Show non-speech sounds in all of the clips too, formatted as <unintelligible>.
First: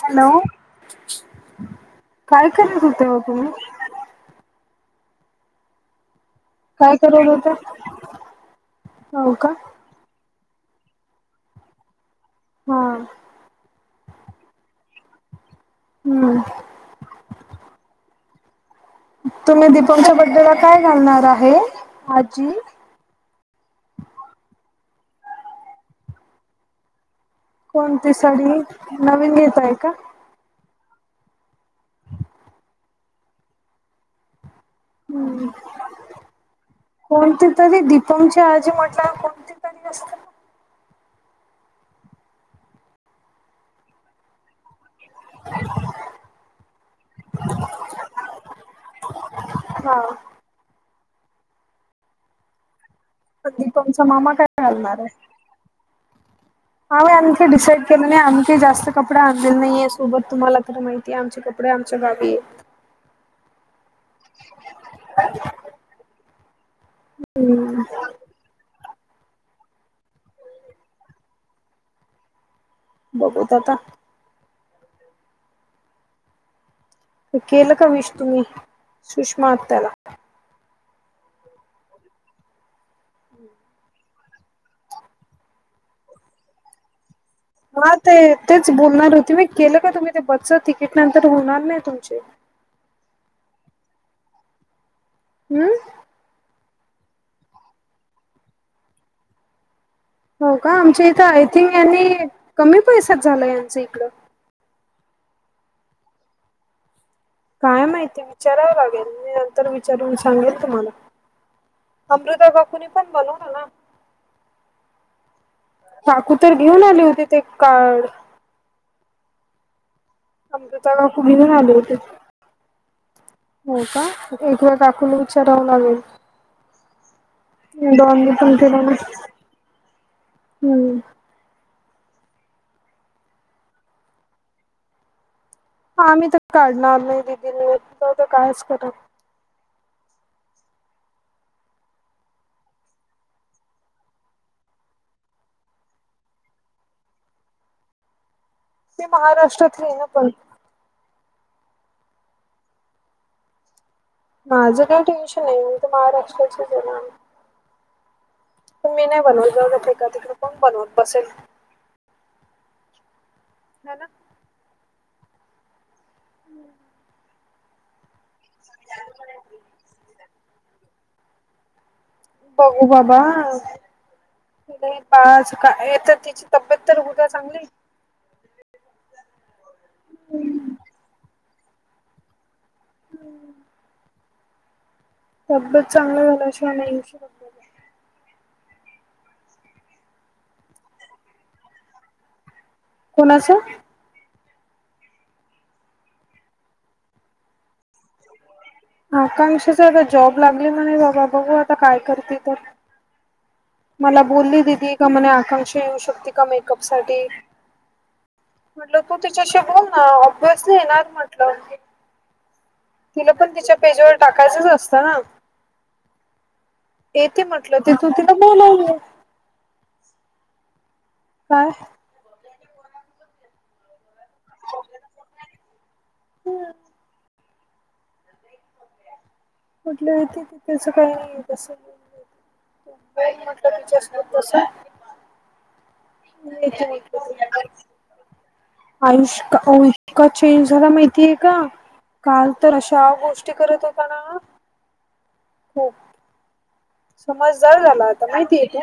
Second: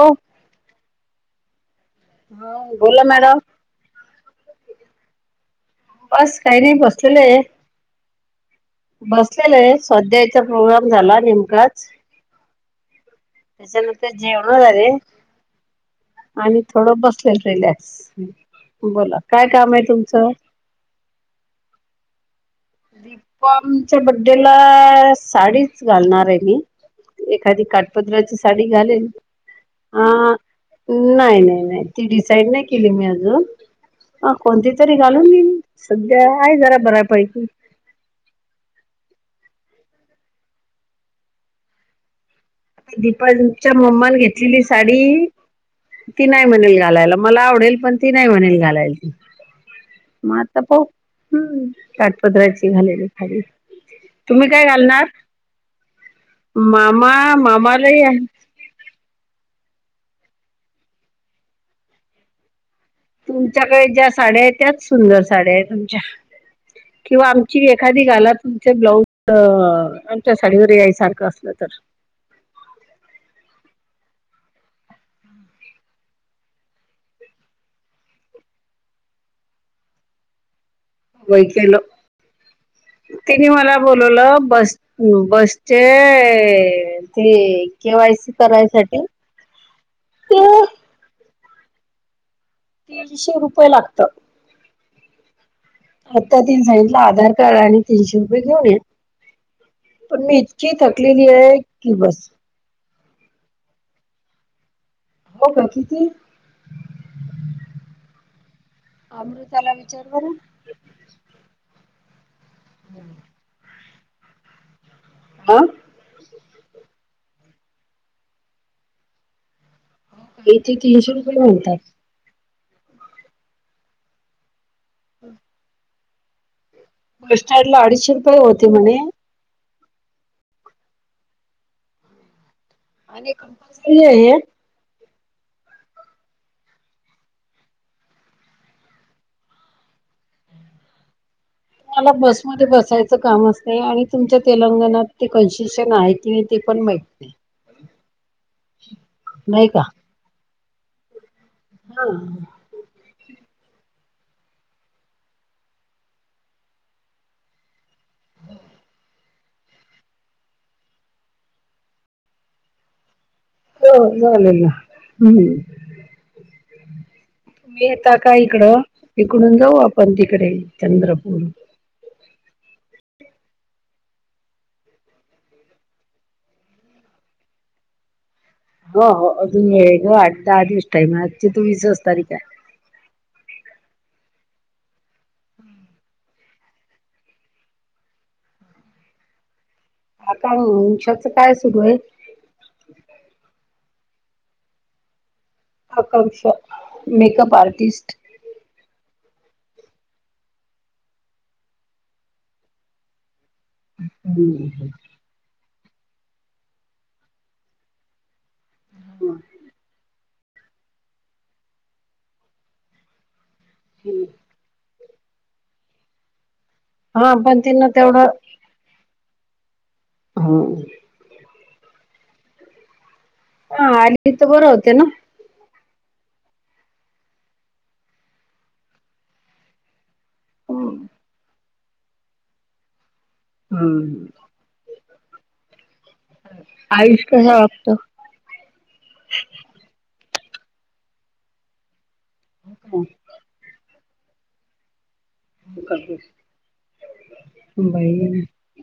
Hello काय हा करत बोला होते ओ मॅडम तुम्ही. बस काही नाही काय बसलेले करत आहे. होता? हो का? बसलेलं आहे स्वाध्याय चा प्रोग्राम झाला नेमका आज. हा. त्याच्यानंतर जेवण झाली हम्म आणि थोडं बसले रिलॅक्स बोला काय तुम्ही काम आहे दीपमच्या तुमचं. बड्डेला काय घालणार आहे आजी. दीपमच्या बड्डेला साडीच घालणार आहे मी. एखादी कोणती काठपदराची साडी घालेल नवीन घेताय का? आ. नाही नाही नाही ती डिसाईड नाही केली मी अजून. ह कोणती तरी घालून घेईन सध्या आहे जरा बऱ्यापैकी. तुम्ही दीपमची आजी म्हटल्यावर कोणती तरी असते ना दीपन च्या मम्माने घेतलेली साडी ती नाही म्हणेल घालायला मला आवडेल पण ती नाही म्हणेल घालायला. हा मग आता पाहू ह् काठपदराची घालेली. पण दीपमचा मामा तुम्ही काय घालणार आहे? मामा डिसाइड मामालाही केलं आहे नाही अजून. हे जास्त कपडे आणलेले नाहीे सोबत तुम्हाला तर माहितीये आमचे कपडे आमच्या गावी आहेत. तुमच्याकडे ज्या साड्या आहेत त्याच सुंदर साड्या आहे तुमच्या. किंवा आमची एखादी गाला तुमचा ब्लाउज अ आमच्या साडीवर याय सारखं असलं तर. बघूत आता. ते केलं का विष तुम्ही सुषमा आत्याला. वै केलं. तिनी मला बोलवलं बस बसचे. ते. ह ते केवायसी तेच करायसाठी बोलणार होती मी केलं का तुम्ही ते बसचं तिकीट नंतर होणार नाही तुमचे. तीनशे रुपये लागत. हम्म आत्ता तीन सांगितलं आधार कार्ड आणि तीनशे रुपये घेऊन या पण मी हो का इतकी आमच्या इथं थकलेली आय आहे थिंक की यांनी बस. कमी पैशात झालं यांचं इकड. हो का किती. काय माहिती विचारावं लागेल मी नंतर अमृताला विचार विचारून बरं सांगेल तुम्हाला. अमृता काकूणी पण बनव ना ना आ काकू तर घेऊन आली होती ते कार्ड इथे अमृता तीनशे काकू रुपये घेऊन आली म्हणतात होते हो का एकदा काकून विचारावे लागेल बस स्टँडला अडीचशे बन रुपये प होते म्हणे हम्म <unintelligible> आणि कंपल्सरी आहे हा आम्ही तर काढणार नाही दिदी कायच करत मला बसमध्ये बसायचं काम असते आणि तुमच्या तेलंगणात ते कन्सेशन आहे की नाही ते पण माहित <inaudible> ते नाही का महाराष्ट्रातले आहे ना पण. <unintelligible> माझं काही टेन्शन नाही. मी तर महाराष्ट्राचीच ए ना? त मी नाही बनवत. जाऊ द्या फेका तिकडे. कोण बनवत बसेल? ह हो ना झालेली. हम्म. येता का इकडं? इकडून जाऊ आपण तिकडे चंद्रपूर. बघू बाबा. नाही पाच का? तर तिची तब्येत तर होउ द्या चांगली. हो हो. अजून वेळे ग! आठ दहा दिवस टाईम आहे. आजची तं विसच तारीख आहे. तब्येत चांगली झाल्याशिवाय नाही <unintelligible> आता अ वंशाचं काय सुरू आहे? कोणाचं? आकांक्षा. Makeup artist. आकांक्षाच. आता जॉब लागले म्हणे बाबा. बघू आता काय करती तर. मला बोलली हम्म. दिदी का म्हणे आकांक्षा येऊ शकते का मेकअप साठी? म्हटल तू तिच्याशी बोल ना. कशी येणार म्हटलं. तिला पण तिच्या- पेज वर टाकायचच असतं ना? म. येते पण म्हटलं तिन ते तू तिला तेवढं- बोलावलं हम्म. काय? हा. आणि <unintelligible> बरं होते ना? <unintelligible> कुठलं य हम्म. तिथ <unintelligible> आयुष कसा वागतो <inaudible> आयुष का? इतका चेंज झाला माहितीय का? काल तर अशा गोष्टी करत होता ना? खूप <unintelligible> समजदार झाला आता. बाई माहितीय का?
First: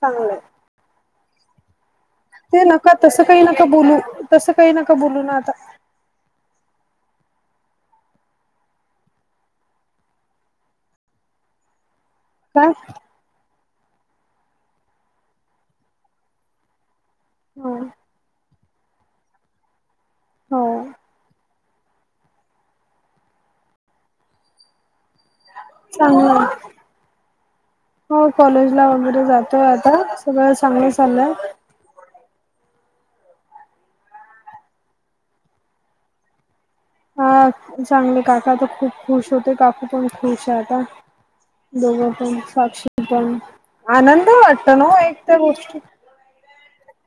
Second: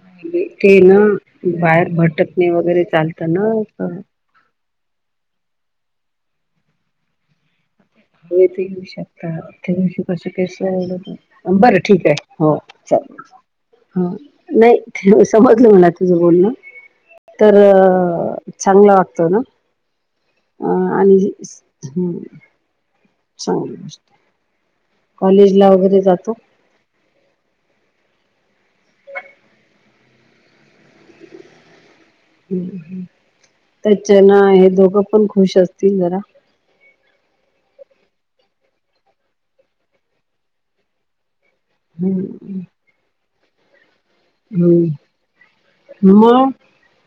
चांगलंय ते ना. बाहेर भर- ते नका. तसं काही नका बोलू. तसं काही नका बोलू ना आता. हे ते येेऊ शकता. <unintelligible> बरं ठीक आहे. हो काय चालेल. नाही समजलं मला तुझं बोलणं. तर हो अ चांगला वागतो ना? हो अ आणि- हम्म. चांगली गोष्ट ए. कॉलेज ला- वगैरे जातो चांगलय. हो कॉलेजला वगैरे जातोय आता. सगळं चांगल चाललंय. हं. हं. त्याच्या न हे दोघं पण खुश असतील जरा. हा. चांगले काकात खूप खुश होते. काकू पण खुश आहे आता. दोघं पण. हम्म साक्षी पण. आनंद? ब वाटत ना एक तर गोष्टी. मग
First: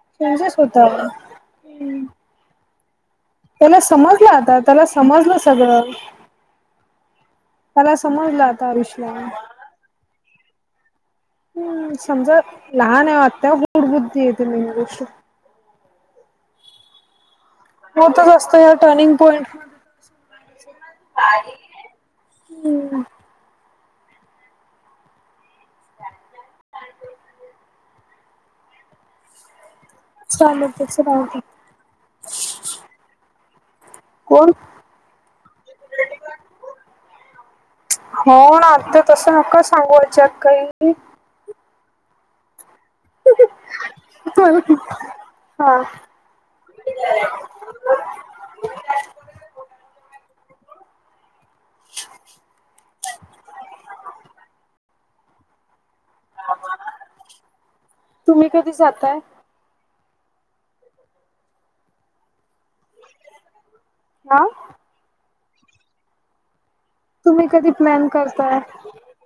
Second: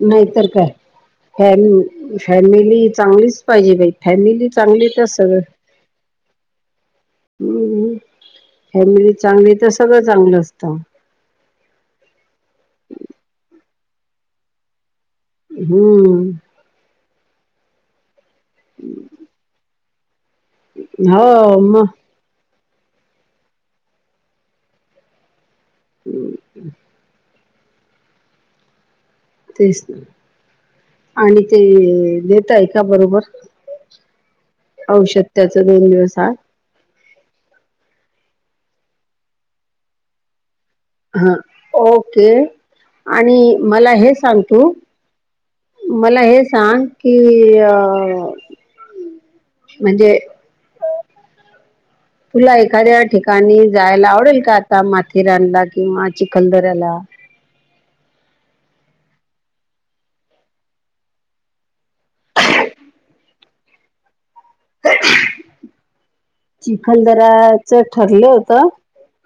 नाहीतर चेंजेस काय होताय. हम्म. फॅम फॅमिली चांगलीच पाहिजे बाई. फॅमिली चांगली तर सगळं- व्हय. हम्म. आता आयुषला फॅमिली चांगली तर सगळं चांगलं असतं. हम्म. समजा लहान आहे आत्ता. गूढबुद्धी येते मेन गोष्ट. हम्म. होतच असतं या टर्निंग पॉईंट मध्ये तर. हो म हम्. हम्. तेच चालतच ना राहते आणि ते देताय बरोबर कोण औषध त्याच दोन दिवस आड. हो आता तसं नका सांगु याच्यात काही. हा ओके आणि मला हेच सांग तू हा मला हे सांग. कि अ म्हणजे. अ <unintelligible> तुला एखाद्या ठिकाणी जायला आवडेल का आता माथेरानला किंवा चिखलदऱ्याला. तुम्ही कधी जातय. ह <unintelligible> हा. तुम्ही कधी चिखलदराच प्लॅन ठरलं होत. करताय?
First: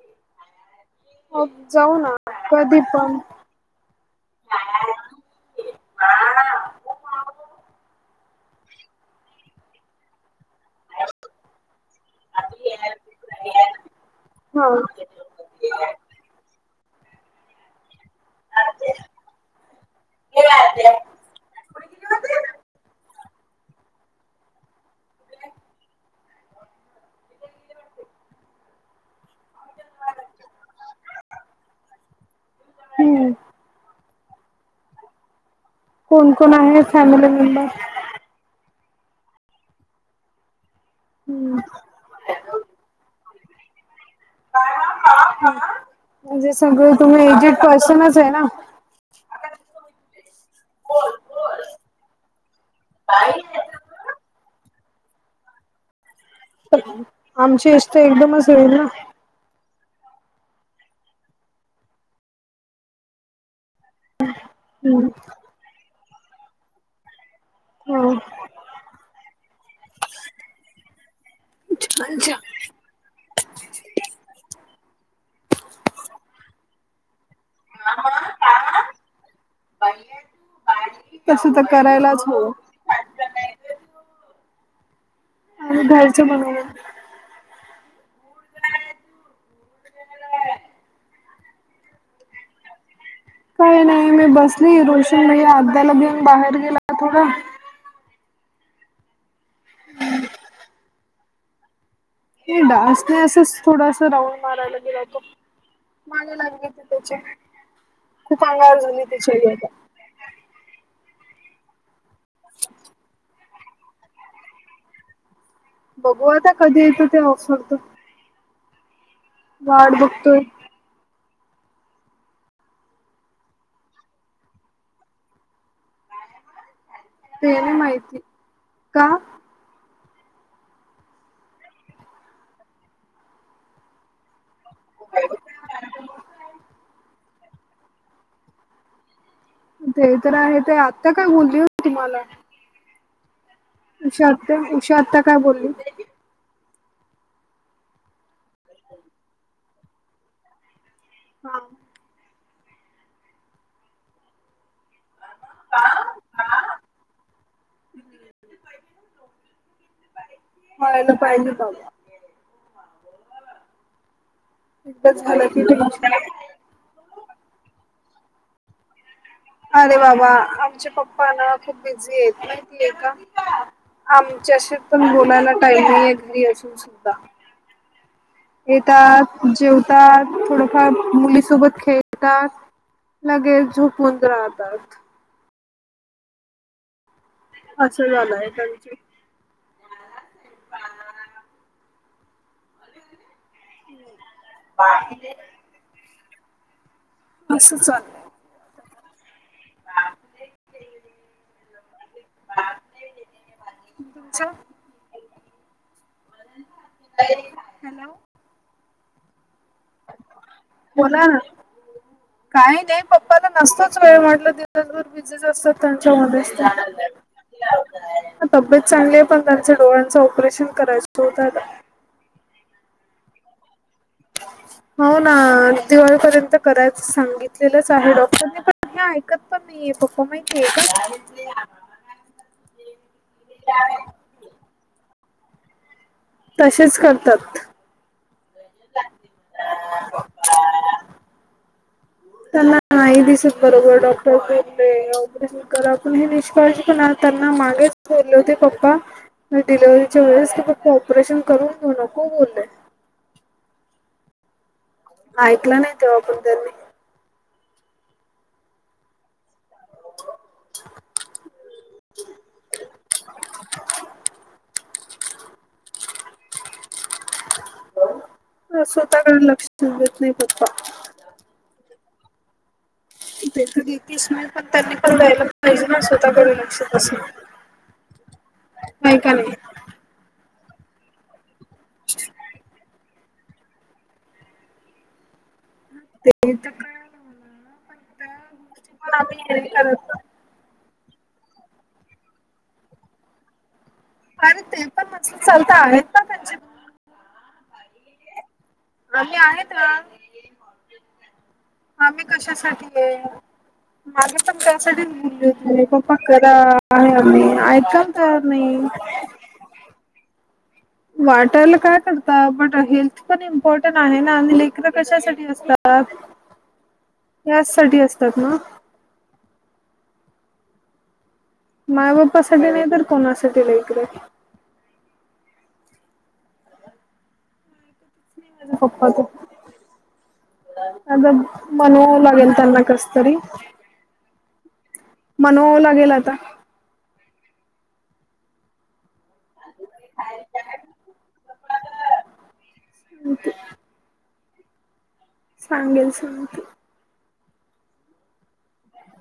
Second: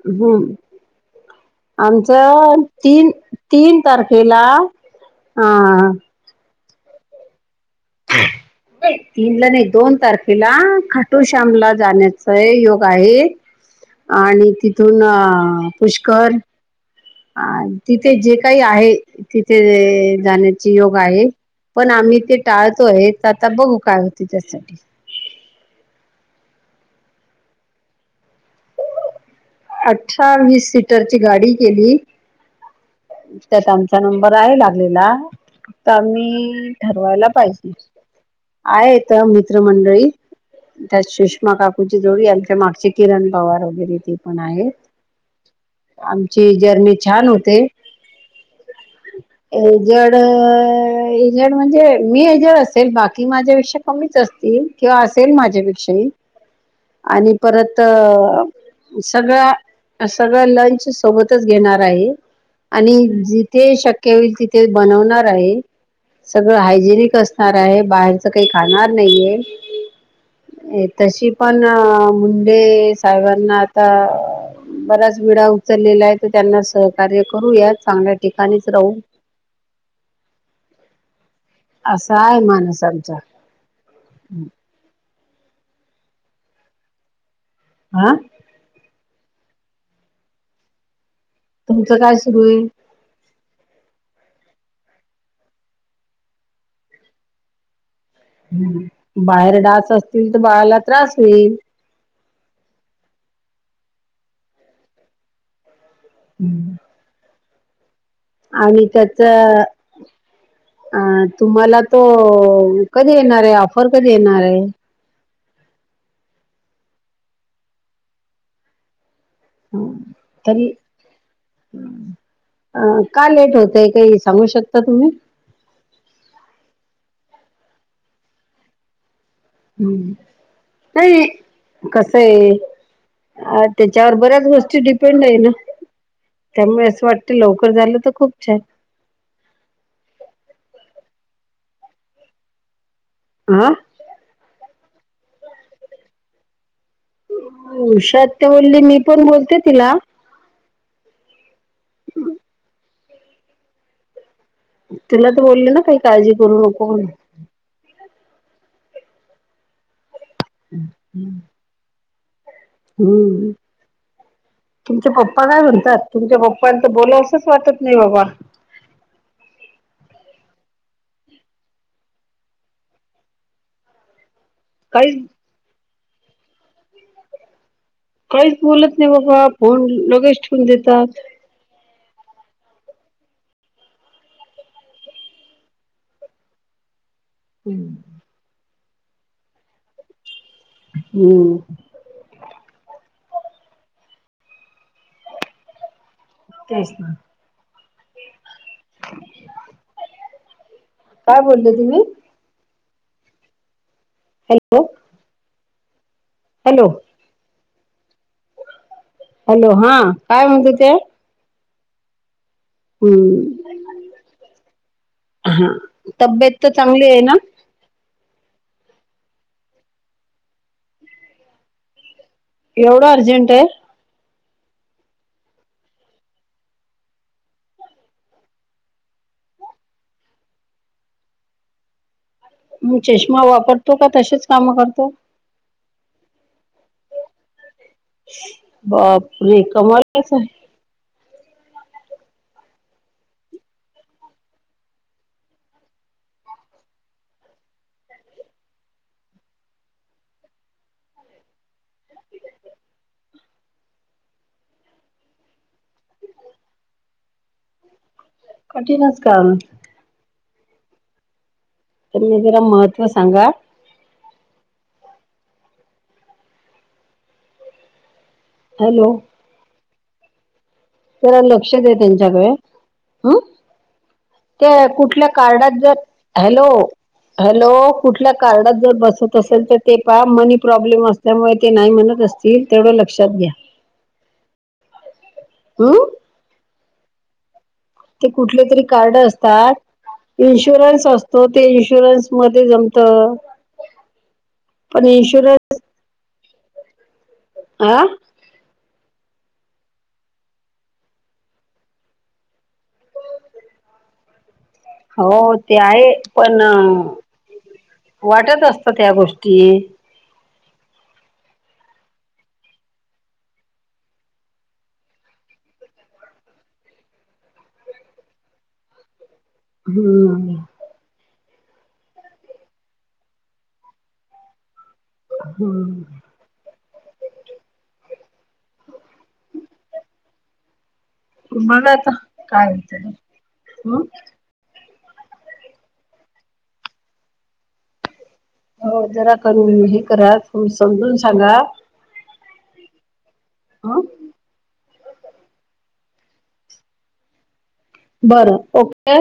हम्म हो जाऊ ना आमचा कधी तीन पण तीन तारखेला अ तीन ला नाही दोन तारखेला खटुश्यामला जाण्या सय योग आहे आणि हा. तिथून अ पुष्कर ह तिथे जे काही आहे तिथे जाण्याचे योग आहे. पण आम्ही ते टाळतोय आता बघू काय होते त्यासाठी. अठरावीस सीटरची गाडी केली. हम्म. त्यात आमचा नंबर आहे लागलेला तर कोण कोण आम्ही आहे ठरवायला फॅमिली मेंबर? पाहिजे. आहेेत मित्र मंडळी त्यात सुष्मा हम्म काकू जोडी मागचे किरण पवार वगैरे ते. पण आहेत. ह म्हणजे आमची सगळे जर्नी तुम्ही छान एजेड पर्सनच आहे ना. हेजडजड म्हणजे मी हेजड असेल बाकी माझ्या विष्यात कमीच असतील किंवा असेल माझ्यापेक्षाही आणि आमची परत एज तर एकदमच होईल ना सगळ सगळं लंच सोबतच घेणार आहे आणि जिथे शक्य तिथे हम्म बनवणार आहे सगळ हायजेनिक अस आहे हो. बाहेरच काही खाणार नाहीे तशी पण छान छान. मुंडे साहेबांना आता बराच वेळा उचललेला आहे तर त्यांना सहकार्य करूयात चांगल्या ठिकाणीच राहू. पाहिे <unintelligible> असा आहे माणस आमचा. आम्ही बाहेरच बनवलं. आं. तुमचं काय सुरू आहेईल. काही नाही मी बसली रोशन भैया अ्याला घेऊन बाहेर गेला थोडा बाहेर डास असतील तर बाळाला त्रास होईल हे डान्स नाही असंच थोडासा राऊंड मारायला गेलाय तो मारायलाग ते हम्म. त्याचे आणि त्याच आई आता. अ तुम्हाला तो कधी येणार आहे ऑफर कधी येणार आहे बघू आता कधी येतं ते ऑसरत ह बघतोय तरी अ का लेट होतय काही सांगू शकता तुम्ही तेणे माहिती का हम्म नाही कस आहे अ त्याच्यावर बरच होत डिपेंड आहे ना त्यामुळे असं वाटत लवकर झालं तर खूप छान ते तर आहे ते आत्ता काय बोलली होती तुम्हाला आं उषात उषा आता काय बोलली शत्यवल्ली मी पण बोलते तिला हा तुला तर बोलले ना काही काळजी करू नको हम् हला पाहिजे काम हम्म तुमचे एकदा पप्पा झालं काय की म्हणतात टेन्शन तुमच्या पप्पा पण त बोला असंच वाटत नाही बाबा अरे बाबा आमच्या पप्प ना खूप बिझी आहेत माहिती आहे का आमच्याशी पण काहीच बोलायला टाईम नाही आहे घरी असून सुद्धा काहीच बोलत नाही येतात बाबा फोन जेवतात लगेच ठेवून थोडफार देतात मुलीसोबत खेळ लगेच झोपून राहतात असं झालं आहे काचे हम्म बाकी तेच ना असचल काय बोलता तुम्ही बा हॅलो हॅलो हॅलो हॅलो हा काय म्हणत ते बोला ना काही नाही पप्पाला हम्म नसतोच वेळ म्हटल दिवसभर जुस हा सत्तनच्यामध्येस् तब्येत तर चांगली आहे ना तब्येत चांगली आहे पण त्यांच डोळ्यांचं ऑपरेशन करायचं होत एवढं अर्जंट आहे ह हो ना दिवाळीपर्यंत करायचं सांगितलेलंच आहे डॉक्टरनी पण हे ऐकत पण परफॉर्मे का मग चष्मा वापरतो का तसेच काम करतो तसेच करतात बाप रे कमलाच आहे ईद दिसात बरोब डॉक्टर बे आपण हे निष्काळजी पणा त्यांना मागेच बोलले होते पप्पा डिलेव्हीरच्या वेळेस की फक्त ऑपरेशन करून घेऊ नको बोलले ऐकलं नाही तेव्हा पण त्यांनी कठीनच कामं तर मी तिला महत्व सांगा <unintelligible> हॅलो स्वतःकडे लक्ष देऊ देत नाही पप्पा जरा लक्ष दे त्यांच्याकडे हं ते तर देतेस नाही पण त्या त्यांनी पण कुठल्या द्यायला कार्डात पाहिजे जर ना स्वतःकडे हॅलो लक्ष तसं हॅलो कुठल्या कार्डात जर नाही का बसत नाही असेल तर ते पा मनी प्रॉब्लेम असल्यामुळे ते नाही म्हणत असतील तेवढं लक्षात घ्या ह <unintelligible> ते कुठले तरी गोष्टी पण कार्ड आम्ही हे नाही करत असतात इन्शुरन्स असतो ते इन्शुरन्स मध्ये जमत अरे ते पण मस्त चालता आहेत ना त्यांची आं आली हं आहेत आम्ही कशासाठी <inaudible> प त्यासाठी हो ते आहे पप्पा करा पण आहे आम्ही ऐकाल तर नाही ते वाठारला काय करता बट हेल्थ पण इम्पॉर्टंट आहे ना आणि लेकर कशासाठी असतात त्याचसाठी असतात ना हम्म माय बाप्पासाठी नाही तर कोणासाठी लेकरं हम्म <unintelligible> अगं मनवावं लागेल त्यांना कसं तरी हम मनवावं लागेल आता हो जरा कं ही करा तुम्ही समजून सांगा <unintelligible> अं सांगेल सांगते बरं ओके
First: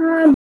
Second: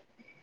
हा